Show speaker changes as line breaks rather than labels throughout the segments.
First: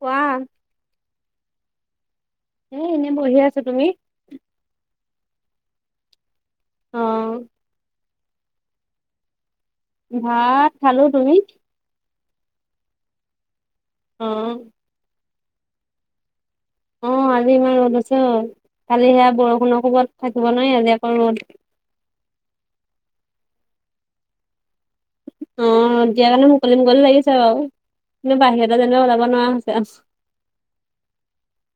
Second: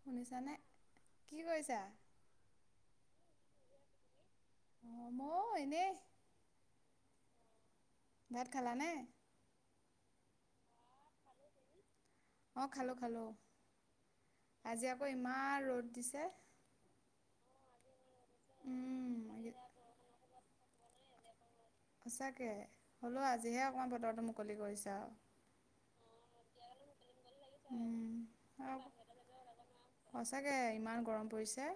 কোৱা
শুনিছানে কি কৰিছা?
এ এনেই বহি আছো তুমি?
অ' মইয়ো এনেই।
অ'।
ভাত খালানে?
ভাত খালো। তুমি?
অ' খালো খালো।
অ
আজি আকৌ ইমান ৰ'দ দিছে।
অ' আজি ইমান ৰ'দ দিছে অ'। কালি
উম,
সেয়া বৰষুণৰ কোবত থাকিব নোৱাৰি আজি আকৌ ৰ'দ
সঁচাকে হ'লেও আজিহে অকণমান বটৰটো মুকলি কৰিছে আও।
অ' দিয়াৰ কাৰণে মুকলি মুকলি লাগিছে বাৰু
উম,
কিন্তু বাহিৰলে যেনিবা ওলাব নোৱাৰা হৈছে আও।
সঁচাকৈ ইমান গৰম পৰিছে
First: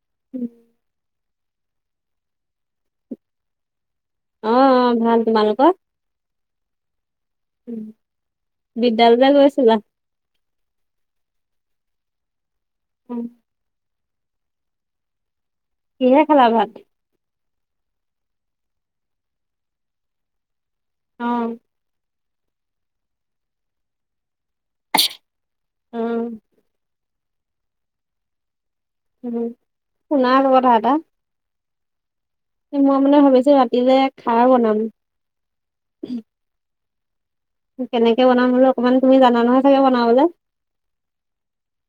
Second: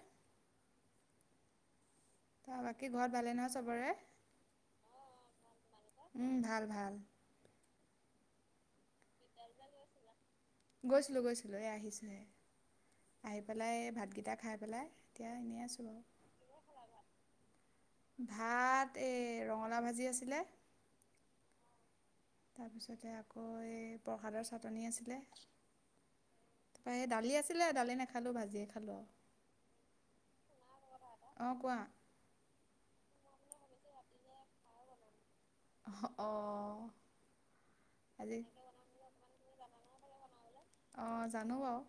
ত বাকী ঘৰত ভালে নহয় চবৰে
অ ভাল তোমালোকৰ
উম ভাল ভাল
উ বিদ্যালয় লে গৈছিলা।
গৈছিলো গৈছিলো এ আহিছো হে আহি খ পেলাই ভাতকেইটা খাই পেলাই এতিয়া এনে আছো
কিহে খেলা ভাত
ভাত এই ৰঙালা ভাজি আছিলে
অ
তাৰপিছতে আকৌ এই প্ৰসাদৰ চাটনি আছিলে
অ
তাৰপ দালি আছিলে দালি নেখালোঁ ভাজিয়ে খালোঁ আৰু
উম শুনা কবথা এটা
অ কোৱা
মই মানে ভাবিছো ৰাতিলে খাৰ বনাম
অ
কেনেকে বনাম হলো অকনমান তুমি জানা নহয় চাগে বনাবলে
অ জানো বাৰু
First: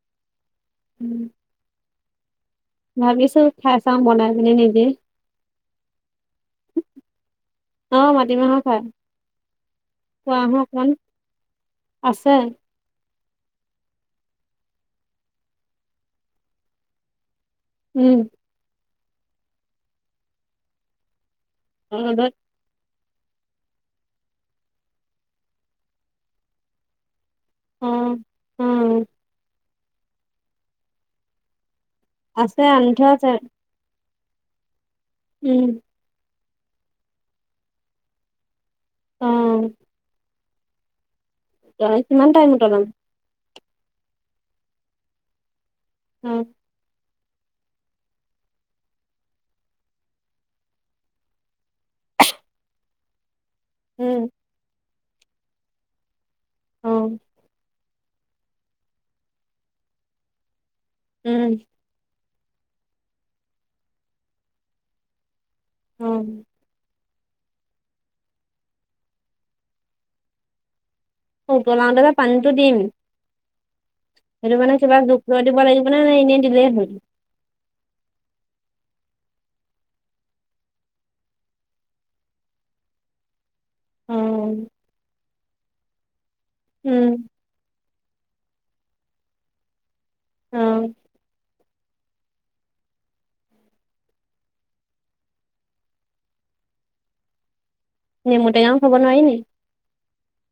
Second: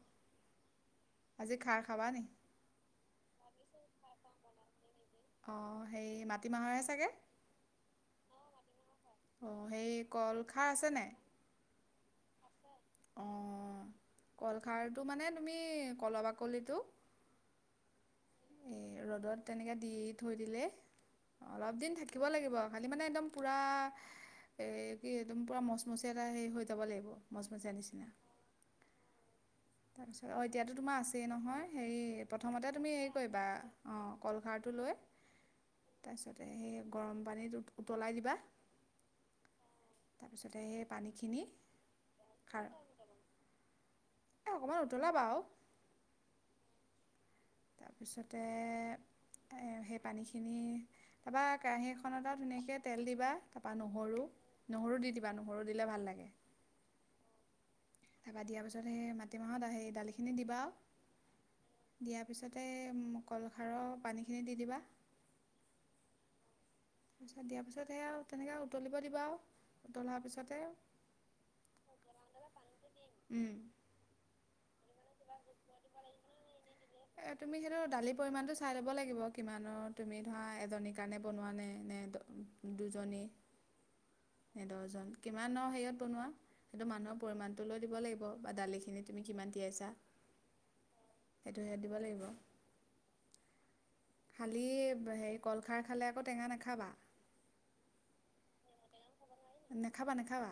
উম
আজি খাৰ খাবা নি
ভাবিছো খাই চাওঁ বনাই মনে নিদে
অঁ হেৰি মাটিমাহৰহে চাগে
আহ মাটিমাহৰ খ
অঁ সেই কল
খোৱা আহ
খাৰ আছে
অকমান
নাই
আছে
অঁ কলখাৰটো মানে তুমি কল বাকলিটো
উম
এই ৰ'দত তেনেকৈ দি থৈ দিলে অলপ দিন থাকিব
ৰ'দত
লাগিব খালী মানে একদম পূৰা এই কি একদম পূৰা মচমচীয়া এটা হেৰি হৈ যাব লাগিব মচমচীয়া নিচিনা
উম
তাৰপিছত অঁ এতিয়াতো তোমাৰ আছেই নহয় হেৰি
আছে
প্ৰথমতে
আনি
তুমি
থোৱা
হেৰি
আছে
কৰিবা অঁ কলখাৰটো লৈ
উম
তাৰপিছতে সেই গৰম পানীত উতলাই দিবা
অ
তাৰপিছতে সেই পানীখিনি
ৰামান টাইম
খাৰ
উট ন
এই অকণমান উতলাবা আৰু
উম
তাৰপিছতে, সেই পানীখিনি, তাৰপৰা কেৰাহী এখনত ধুনীয়াকৈ তেল দিবা তাৰপা নহৰু,
উম
নহৰু, দি দিবা নহৰু দিলে ভাল লাগে
অ',
তাৰপা, দিয়াৰ পিছত সেই মাটিমাহত সেই দালিখিনি দিবা আৰু
উম,
দিয়াৰ পিছতে কলখাৰৰ পানীখিনি দি দিবা
অ',
দিয়াৰ পিছত সেয়া আৰু তেনেকৈ উতলিব দিবা আৰু উতলাৰ পিছতে
অ', বনাও তে যে পানীতো দিম
উম,
সেইটো মানে কিবা জুখ লৈ দিব লাগিব, নে নে এনেই দিলেই হল
তুমি সেইটো দালিৰ পৰিমাণটো চাই ল'ব লাগিব, কিমানৰ তুমি ধৰা এজনীৰ কাৰণে বনোৱা নে নে দুজনী।
অ
নে দহজন, কিমান আৰু হেৰিয়ত বনোৱা সেইটো মানুহৰ
উম
পৰিমান লৈ দিব লাগিব বা দালিখিনি তুমি কিমান তিয়াইছা।
অ',
সেইটো, ইয়াত দিব লাগিব খালী হেৰি কলখাৰ খালে আকৌ টেঙা নাখাবা।
নেমু টেঙাও খাব নোৱাৰি নি?
নাখাবা, নাখাবা,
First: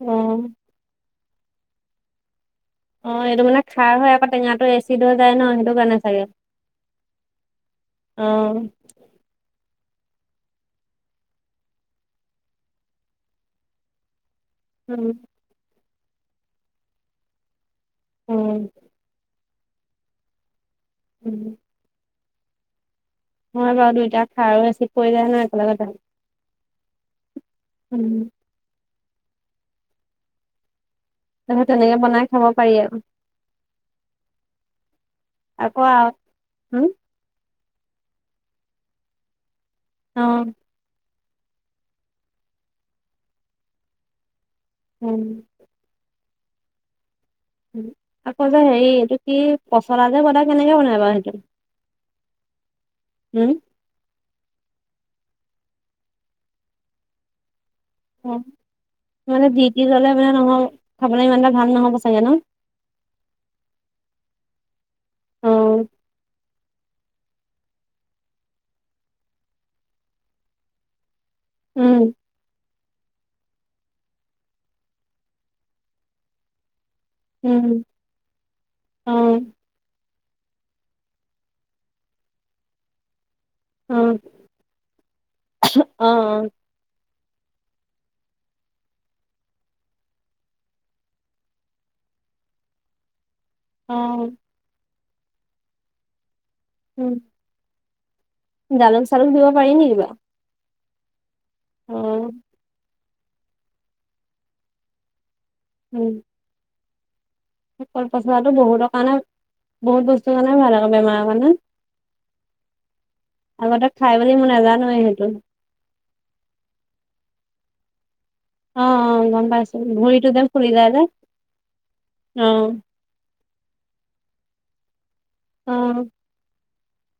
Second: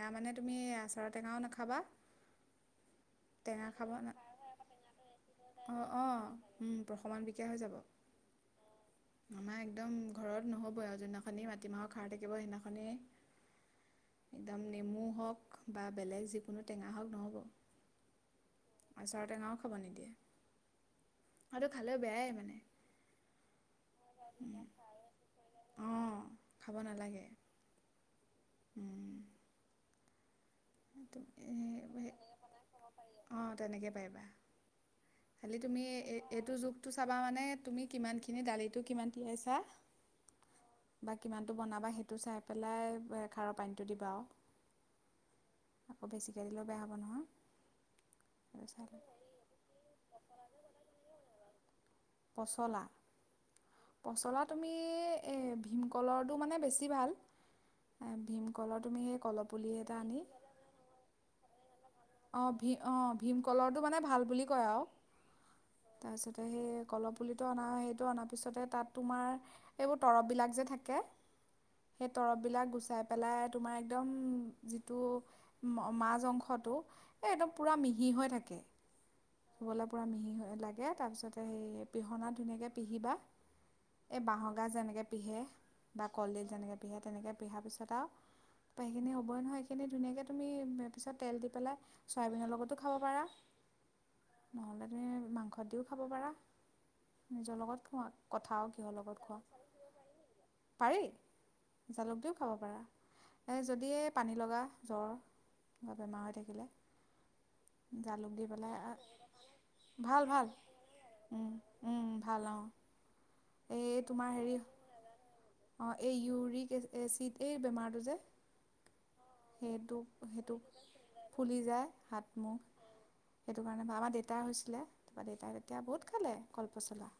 অ
মানে তুমি আচাৰৰ টেঙাও নাখাবা
অ', এইটো মানে
টেঙা খাব
খাৰ হয়, আকৌ টেঙাটো এচিড হৈ যায় ন সেইটো
অঁ
কাৰণে
অঁ
চাগে
প্ৰশমন বিকাৰ হৈ যাব
অ',
আমাৰ একদম ঘৰত নহ'ব আৰু, যোনদিনাখন মাটিমাহৰ খাৰ থাকিব সেইদিনাখনি। একদম
উম
নেমু হওঁক, বা বেলেগ যিকোনো টেঙা হওঁক নহ'ব
উম
আচাৰ টেঙাও খাব নিদিয়ে
উম,
আৰু খালেও বেয়াই মানে।
হয় বা দুইটা খাৰ, আৰু এচিড পৰি যায় নহয় একেলগতে
অঁ খাব নালাগে।
উম,
উম,
তাৰপিছত তেনেকে বনাই খাব পাৰি আৰু
অ', তেনেকৈ পাৰিবা খালি তুমি
আকৌ
এইটো
হম
জোগটো চাবা মানে তুমি কিমানখিনি দালিটো কিমান তিয়াইছা।
অ',
বা কিমানটো বনাবা সেইটো চাই পেলাই, খাৰৰ পানীটো দিবা আৰু
উম,
আকৌ বেছিকৈ দিলেও বেয়া হ'ব নহয়।
আকৌ যে,
সেইটো চাই
হেৰি
ল'বা
এইটো কি পচলা যে বনায় কেনেকে বনাই বাৰু সেইটো?
পচলা
উম,
পচলা তুমি, ভীমকলৰটো মানে বেছি ভাল। ভীমকলৰ তুমি সেই
মানে
কলহ
যি
পুলি
টি
এটা
ললে
আনি
মানে নহব খাবলৈ ইমানটা ভাল নহ'ব চাগে ন
অ', ভীমকলৰটো অ', ভীমকলৰটো মানে, ভাল বুলি কয় আৰু
অ
তাৰপিছতে সেই কল পুলিটো অনা সেইটো অনাৰ পিছতে, তাত তোমাৰ এইবোৰ তৰববিলাক যে থাকে। সেই
উম
তৰব বিলাক গুচাই পেলাই তোমাৰ একদম, যিটো মাাজ অংশটো এই একদম পূৰা
উম
মিহি হৈ থাকে।
অ',
খাবলৈ পূৰা মিহি হৈ লাগে তাৰপিছতে সেই পিহনা ধুনীয়াকৈ পিহিবা
অ
এই বাঁহ গাঁজ যেনেকে পিহে বা
অ
কলডিল যেনেকে পিহে তেনেকে পিহাৰ পিছত আৰু তাৰ সেইখিনি হ'বই নহয় সেইখিনি ধুনীয়াকৈ তুমি পিছত তেল দি পেলাই চয়াবিনৰ লগতো খাব পাৰা
অ'।
নহ'লে তুমি মাংসত দিও খাব পাৰা।
উম।
নিজৰ লগত খোৱা। কথা আৰু কিহৰ
জালুক
লগত
চালুক
খোৱা
দিব পাৰি নি কিবা?
পাৰি, জালুক দিও খাব পাৰা। এই যদি এ পানী লগা জ্বৰ বা
উম
বেমাৰ হৈ থাকিলে
কল
জালুক দি
পচলাটো
পেলাই
বহুতৰ কাৰণে বহুত
ভাল
বস্তুৰ
ভাল
কাৰণে আকৌ বেমাৰৰ কাৰণে
উম, উম, ভাল অ'।
আগতে খাই বুলি মই নাজানোৱে সেইটো।
অ', এই ইউৰিক এচিড এই বেমাৰটো যে
উম, উম, গম পাইছো
সেইটো
ভৰিতো যে
সেইটো
ফুলি যায় যে
ফুলি যায় হাত
অ
মুখ সেইটো কাৰণে বা আমাৰ দেউতাই হৈছিলে, তাৰপৰা দেউতাই তেতিয়া বহুত
উম
খালে কলপচলা।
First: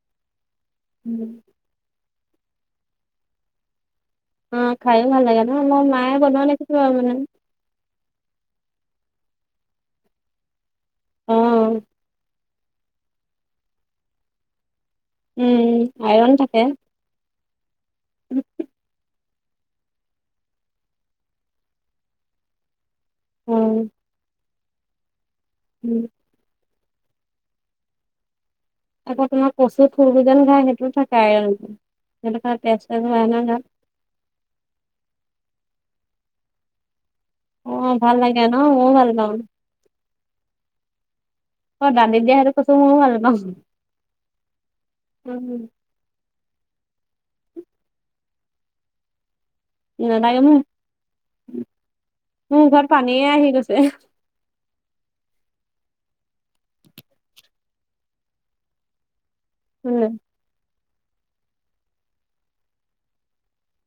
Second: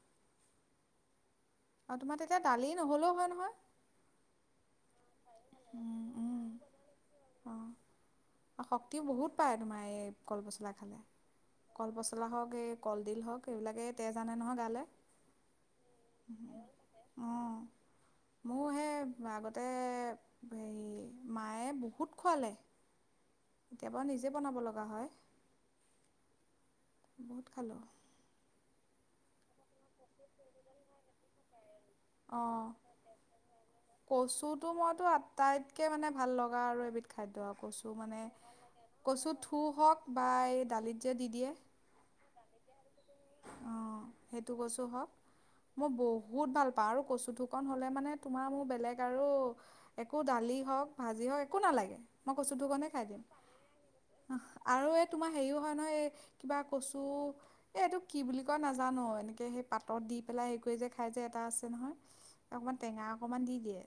উম।
আৰু তোমাৰ তেতিয়া দালি নহলেও হয় নহয়।
উম, খাইও ভাল লাগে ন', মোৰ মায়ে বনোৱা দেখো আৰু ইমান।
অ', শক্তিও বহুত পায় তোমাৰ এই কলপচলা খালে,
অ
কলপচলা হওঁক এই কলডিল হওঁক এইবিলাকেই তেজ নে নহয় গালে।
উম, আইৰন থাকে।
অ', মোৰ সেই আগতে হেৰি মায়ে বহুত খোৱালে।
অ
কেতিয়াবা নিজে বনাব লগা হয়।
উম।
বহুত খালোঁ।
আকৌ তোমাৰ কচু ফুল যে খায় সেইটোও থাকে আইৰন আৰু [unintelligible] স
অঁ
তেজাল
কচুটো মইতো আটাইতকৈ মানে ভাল লগা আৰু এবিধ খাদ্য আৰু
অ
কচু
ভাল
মানে
লাগে ন ময়ো ভাল
কচু
পাওঁ
থু হওঁক বা এই দালিত যে দি দিয়ে
অ', দালিত দিয়া সেইটো কচু ময়ো ভাল পাওঁ।
অঁ সেইটো কচু হওক মই বহুত ভাল পাওঁ, আৰু কচু থুৰকন হ'লে মানে তোমাৰ মোৰ বেলেগ আৰু একো
নালাগে মোৰ
দালি হওঁক ভাজি হওঁক একো নালাগে মই কচু
মোৰ মুখত
থুৰকণে খাই দিম।
পানীয়ে আহি গৈছে
আৰু এই তোমাৰ হেৰিও হয় নহয় এই কিবা কচু এই এইটো কি বুলি কয় নাজানো এনেকৈ সেই পাতত দি পেলাই হেৰি কৰি যে খাই যে এটা আছে নহয়, অকণমান টেঙা অকণমান দি দিয়ে।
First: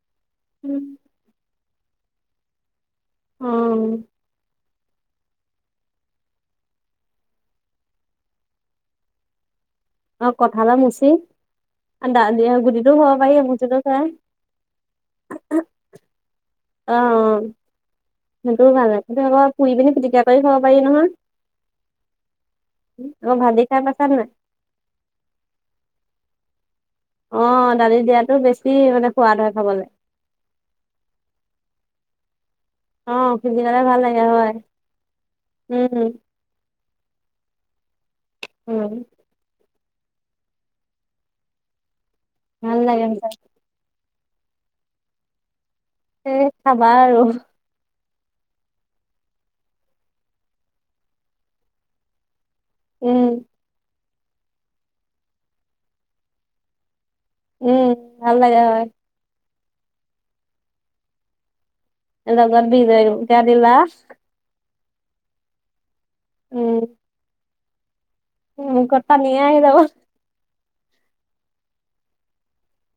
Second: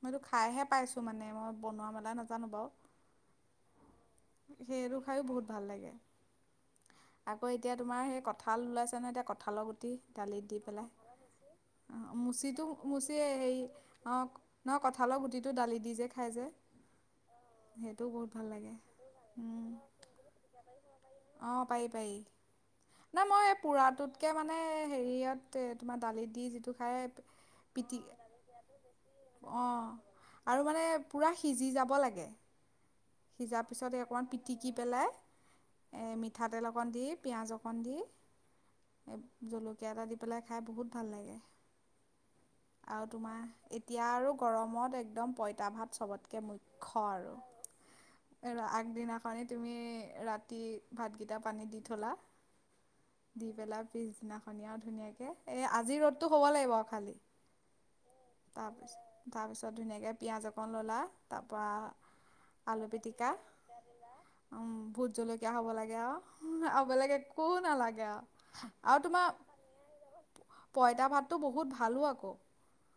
মইতো খাইহে পাইছোঁ মানে মই বনোৱা মেলাই নাজানো বাৰু।
উম।
সেইটো খায়ো বহুত ভাল লাগে। আকৌ এতিয়া তোমাৰ সেই কঁঠাল ওলাইছে নহয় এতিয়া কঁঠালৰ গুটি
অ
দালিত দি
কঁঠালৰ মুচি
পেলাই
দা
মুঁচিটো
গুটিটো খাব
মুঁচি
পাৰি মুচিটো
হেৰিক
খাই
ন কঁঠালৰ গুটিটো দালি দি যে খাই যে।
অ', অ',
সেইটোও বহুত লাগে।
সেইটোও ভাল কিন্তু আকৌ
উম
পুৰি পিনি পিটিকা কৰি খাব পাৰি নহয়।
অ', পাৰি পাৰি, না
আকৌ
মই এই
ভাজি খাই পাইছা নাই
পোৰাটোতকে মানে মানে হেৰিয়ত তোমাৰ দালিত দি যিটো খাই
অ', দালি
পিটি
দিয়াতো বেছি মানে সোৱাদ হয় খাবলে
অ', আৰু মানে পূৰা সিজি যাব লাগে।
অ
সিজাৰ
পিটিকালে
পিছত
ভাল
এই
লাগে
অকণমান
হয়
পিটিকি পেলাই
উম
মিঠাতেল অকণ দি পিঁয়াজ অকণ দি
উম।
জলকীয়া এটা দি পেলাই খাই বহুত ভাল লাগে।
ভাল লাগে
আৰু
সঁচাকে
তোমাৰ এতিয়া আৰু গৰমত একদম পঁইতা ভাত
এ
চবতকে
খাবা
মুখ্য আৰু। এৰা আগদিনাখন তুমি ৰাতি ভাতকেইটা পানীত দি থ'লা
উম
দি পেলাই পিছদিনাখনি আৰু ধুনীয়াকে এ, আজি ৰ'দতটো হ'ব লাগিব খালি।
উম ভাল লাগে হয়
তাৰপি তাৰপিছত ধুনীয়াকে পিঁয়াজ অকণ ললা, তাৰপা
এজগত বিহজলকীয়া দিলা
উম, ভোট জলকীয়া হ'ব লাগে আৰু, আৰু বেলেগ একো নালাগে আৰু।
উ, গটা নিয়া আহি যাব।
পইতা ভাতটো বহুত ভালো আকৌ।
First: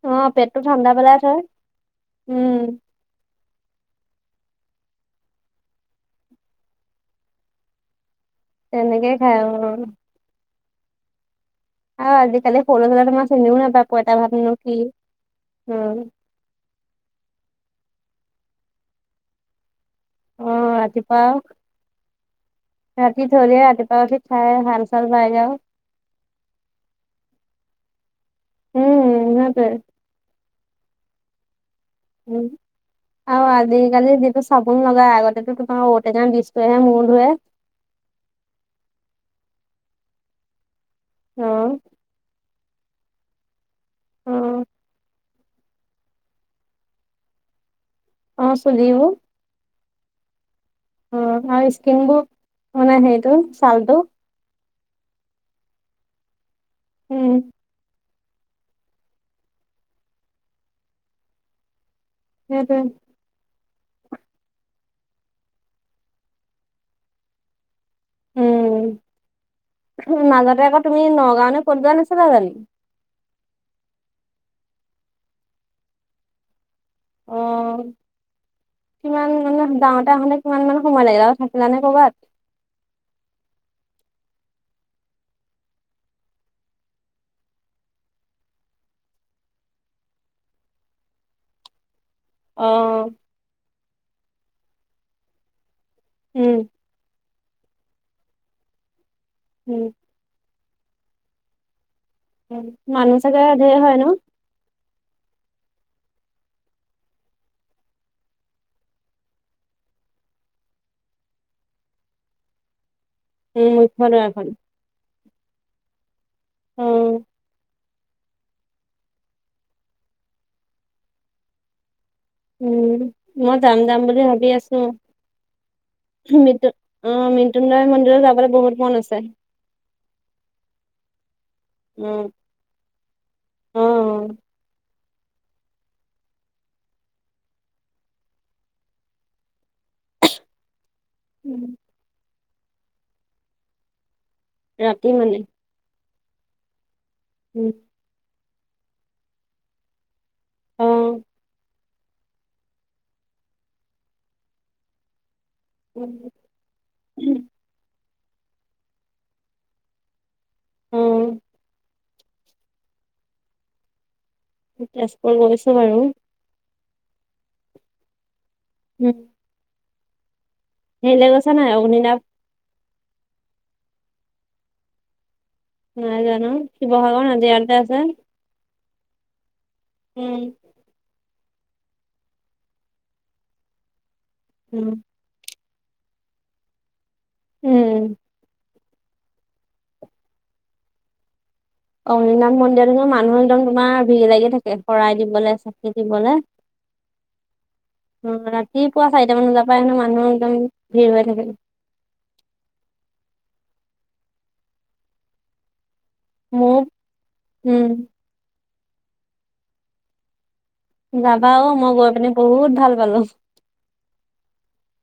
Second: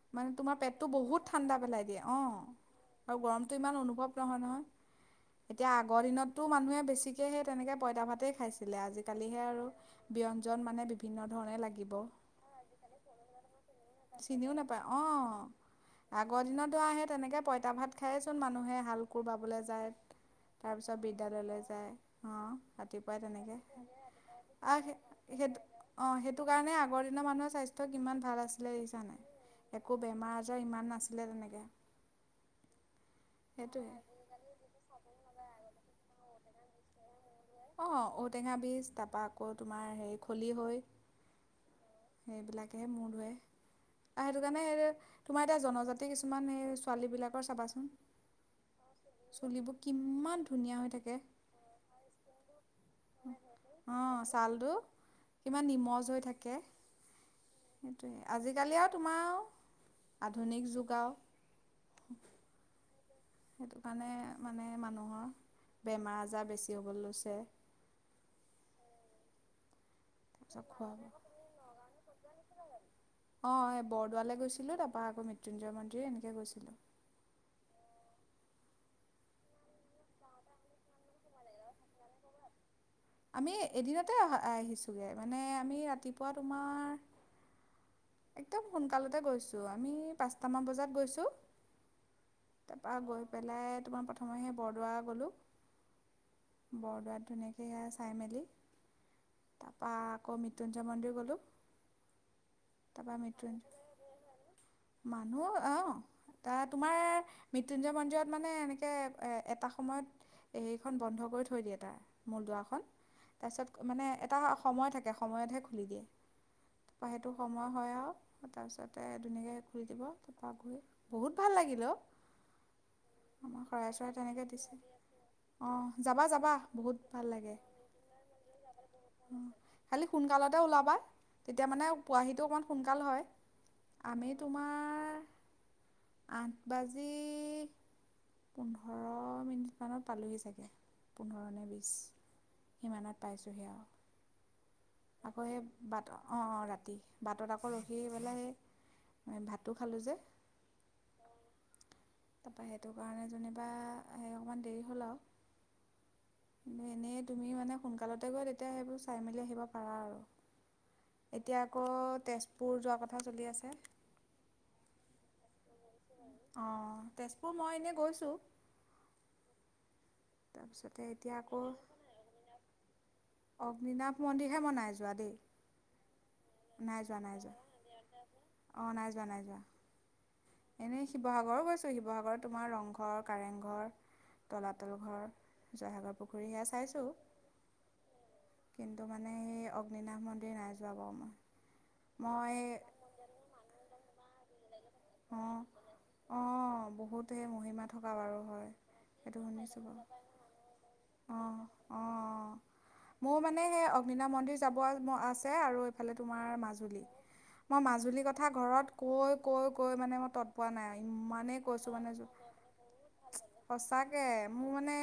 অ
মানে তোমাৰ পেটটো
ঠাণ্ডা পেলাই
বহুত
থয়
ঠাণ্ডা পেলাই দিয়ে। অ'
উম
আৰু গৰমটো ইমান অনুভৱ নহয় নহয়। এতিয়া আগৰ দিনততো মানুহে বেছিকে সেই তেনেকে পঁইতা ভাতেই খাইছিলে,
তেনেকে খাই
আজিকালিহে
অ
আৰু ব্যঞ্জন মানে বিভিন্ন ধৰণে লাগিব।
হয়, আজিকালি সৰু চালা তোমাৰ চিনিও নাপাই পঁইতা
চিনিও
ভাতনো কি,
নাপায় অ
উম।
আগৰ দিনতো আহে তেনেকে পইতা ভাত খায়েইচোন মানুহে হাল কোৰ বাবলৈ যায়।
অ
তাৰপিছত
ৰাতিপুৱা
বিদ্যালয়লৈ যায়। অ' ৰাতিপুৱাই
ৰাতি থৈ
তেনেকে।
ৰাতিপুৱা উঠি খাই হাল
আহে
চাল বাই যাওঁ।
হেইটো অ' সেইটো কাৰণে আগৰ দিনৰ মানুহৰ স্বাস্থ্য কিমান ভাল আছিলে দেখিছানে
উম সেইটোৱে।
নাই। আকৌ বেমাৰ আজাৰ ইমান নাছিলে তেনেকে।
উম, আৰু
সেইটোৱে
আজিকলি যিটো চাবোন লগাই আগতে তোমাৰ ঔটেঙা বিজটো আহে মূৰ ধোৱে।
অ' ঔটেঙা বীজ, তাৰপৰা আকৌ তোমাৰ হেৰি খলিহৈ।
অ'।
সেইবিলাকেহে মূৰ ধোৱে। অ' সেইটো কাৰণে তোমাৰ এতিয়া জনজাতি কিছুমান, এই ছোৱালীবিলাকৰ চাবাচোন।
অ' চুলিবোৰ।
চুলিবোৰ কিমান ধুনীয়া হৈ থাকে।
অ' আৰু স্কিনবোৰ মানে সেইটো চালটো।
চালটো কিমান নিমজ হৈ থাকে।
উম।
সেইটোৱে। আজিকালি আৰু তোমাৰ আও আধুনিক যুগ আৰু।
সেইটোৱেই।
সেইটো কাৰণে মানে মানুহৰ বেমাৰ আজাৰ বেছি হ'বলৈ লৈছে।
উম মাজতে
তাৰপিছত
আকৌ
খোৱা
তুমি
বোৱা
নগাঁওলৈ ক'ত যোৱা নাছিলা জানি?
অ' বৰদোৱালৈ গৈছিলোঁ, তাৰপৰা আকৌ মৃত্যঞ্জয় মন্দিৰ এনেকৈ গৈছিলো।
অ' কিমান নাজ যাওঁতে আহোঁতে কিমানমান সময় লাগিলে? আৰু থাকিলা নে কৰ'বাত?
আমি এদিনতে অহা আহিছোঁগে, মানে আমি ৰাতিপুৱা তোমাৰ একদম সোনকালতে গৈছো। আমি পাঁচটামান বজাত গৈছো।
অ।
তাৰপৰা গৈ পেলাই তোমাৰ প্ৰথমেহে বৰদোৱা গ'লো।
উম
বৰদোৱাত ধুনীয়াকৈ চাই মেলি
উম
তাৰাপা আকৌ মৃত্যুঞ্জয় মন্দিৰ গ'লো।
[inaudible]
তাৰাপৰা
ধেৰ
মৃত্যুঞ্জ,
হয় ন?
মানুহ অ' এ, তোমাৰ মৃত্যুঞ্জয় মন্দিৰত মানে এনেকে এটা সময়ত এইখন বন্ধ কৰি থৈ দিয়ে তাৰ মূল দুৱাৰখন।
উম
তাৰপিছত মানে
এখন
এটা
এখন।
সময় থাকে, সময়তহে খুলি দিয়ে। তাৰপৰা
উম।
সেইটো সময় হয় আৰু, তাৰপিছতে ধুনীয়াকৈ খুলি দিব, তাৰপৰা ঘূৰি বহুত ভাল লাগিল অ'।
উম, মই
আমাৰ
যাম,
শৰাই
যাম
চৰাই
বুলি
তেনেকৈ
ভাবি
দিছে
আছোঁ।
অঁ যাবা
[unintelligible] আহ
যাবা বহুত ভাল
[unintelligible]
লাগে
মন্দিৰত যাবলৈ বহুত মন আছে।
অঁ খালি সোনকালতে ওলাবা তেতিয়া মানে
উম,
পোহীটো অকণমান সোনকাল হয় আমি
অ',
তোমাৰ আঠ বাজি পোন্ধৰ মিনিটমানত পালোহি চাগে পোন্ধৰ নে বিছ। সিমানত পাইছোঁহে আৰু
ৰাতি মানে
আকৌ এই বাট অ', অ', ৰাতি বাটত
উম,
আকৌ সেই পেলাই ভাতো খালোঁ যে
অ',
তাৰপৰা সেইটো কাৰণে যেনিবা সেই অকণমান দেৰি হ'ল আৰু
[inaudible]
কিনো এনেই তুমি মানে সোনকালতে গৈ তেতিয়া সেইবোৰ চাই মেলি আহিব পাৰা আৰু।
অ',
এতিয়া আকৌ তেজপুৰ যোৱাৰ কথা চলি আছে।
তেজপুৰ গৈছো বাৰু।
অ', তেজপুৰ মই এনেই গৈছোঁ।
উম।
তাৰপিছতে
হেৰিলে
এতিয়া
গৈছা নাই
আকৌ
অগ্নিনাভ
অগ্নিনাাথ মন্দিৰহে মই নাই যোৱা দেই।
নাই জানো শিৱসাগৰ নাজিৰাতে আছে।
অ', নাই যোৱা নাই যোৱা।
উম।
এনেই শিৱসাগৰো গৈছোঁ, শিৱসাগৰত তোমাৰ ৰংঘৰ কাৰেংঘৰ
উম,
তলাতল ঘৰ জয়সাগৰ পুখুৰী সেয়া চাইছোঁ।
উম।
কিন্তু মানে সেই অগ্নিনাাশ মন্দিৰ নাই যোৱা বাৰু মই
অগ্নিনাথ
মই
মন্দিৰতো মানুহ একদম তোমাৰ ভিৰ লাগি থাকে শৰাই দিবলৈ চাকি দিবলৈ
অ', বহুত সেই মহিমা থকা বাৰু
অ',
হয়
ৰাতিপুৱা
সেইটো
চাৰিটামান বজাৰ
শুনিছোঁ
পৰা হেনো মানুহ একদম ভিৰ হৈ থাকে
অ', মোৰ মানে সেই অগ্নিনামথ মন্দিৰ যাব আছে আৰু এইফালে তোমাৰ
মোৰ
মাজুলী মই
উম,
মাজুলীৰ কথা ঘৰত কৈ, কৈ, কৈ মানে মই তৎপোৱা নাই আৰু
যাবা অ', মই গৈ পিনি বহুত ভাল পালো।
সঁচাকৈ মোৰ মানে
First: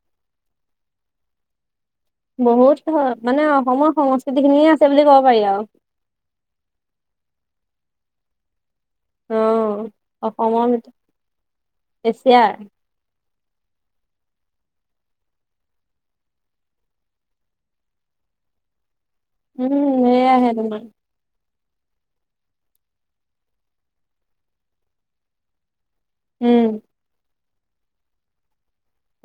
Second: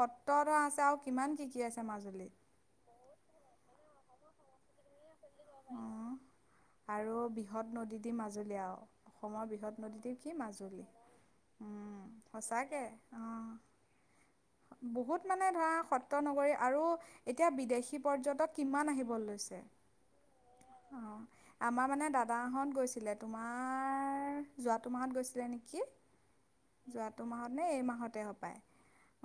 সত্তৰ ধ আছে আৰু কিমান কি কি আছে মাজুলীত।
বহুত মানে অসমৰ সংস্কৃতি খিনিয়ে আছে বুলি ক'ব পাৰি আৰু
অঁ আৰু বৃহৎ নদী দি মাজুলী আৰু
অ
অসমৰ বৃহৎ নদীটো কি
অসমৰ
মাজুলী
ভিতৰত এছিয়াৰ
সঁচাকৈ অ'। বহুত মানে ধৰা সত্ৰ নগৰী আৰু এতিয়া বিদেশী পৰ্যটক কিমান আহিবলৈ
উম সেয়াহে তোমাৰ
অ'। আমাৰ মানে দাদাহঁত গৈছিলে তোমাৰ যোৱাটো মাহত গৈছিলে নেকি।
উম।
যোৱাটো মাহত নে এই মাহতে হ পায়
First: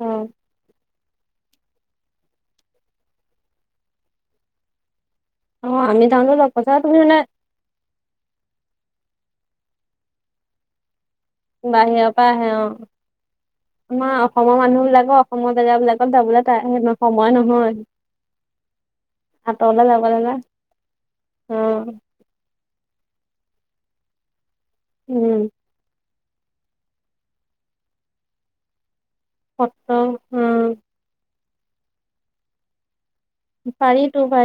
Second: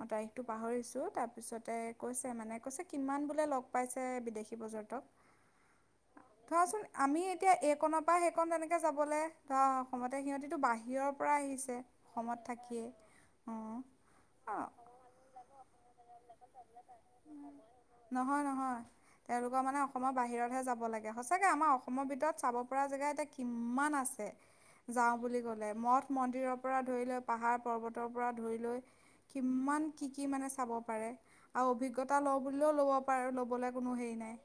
অ
তাৰিখটো পাহৰিছোঁ তাৰপিছতে কৈছে মানে কৈছে কিমান বোলে লগ পাইছে বিদেশী পৰ্যটক।
অ আমি যাওঁতে লগ পাইছা
ধৰাচোন
তুমি মানে
আমি এতিয়া এইকণনৰ পৰা সেইকণ তেনেকে যাবলৈ ধৰা অসমতে সিহঁতিতটো বাহিৰৰ পৰা আহিছে।
বাহিৰৰ পৰা
অসমত
আহে অ',
থাকিয়ে
আমাৰ
অ
অসমৰ মানুহ বিলাকক [unintelligible] বোলে কতা বোলে তাই হেনো
নহয়, নহয়। তেওঁলোকৰ মানে
আঁতৰলে যাব
অসমৰ
লগা
বাহিৰতহে যাব লাগে সঁচাকে
অ
আমাৰ অসমৰ ভিতৰত চাব পৰা জেগা এতিয়া কিমান আছে যাওঁ
উম
বুলি ক'লে। মঠ মন্দিৰৰ পৰা ধৰি লৈ পাহাৰ পৰ্বতৰ পৰা ধৰি লৈ কিমান
সত্ৰ
কি, কি
অ
মানে চাব পাৰে আৰু অভিজ্ঞতা লওঁ বুলও ল'ব পাৰো। গ'লে কোনো
পাৰিতো
হেৰি
পাৰি
নাই।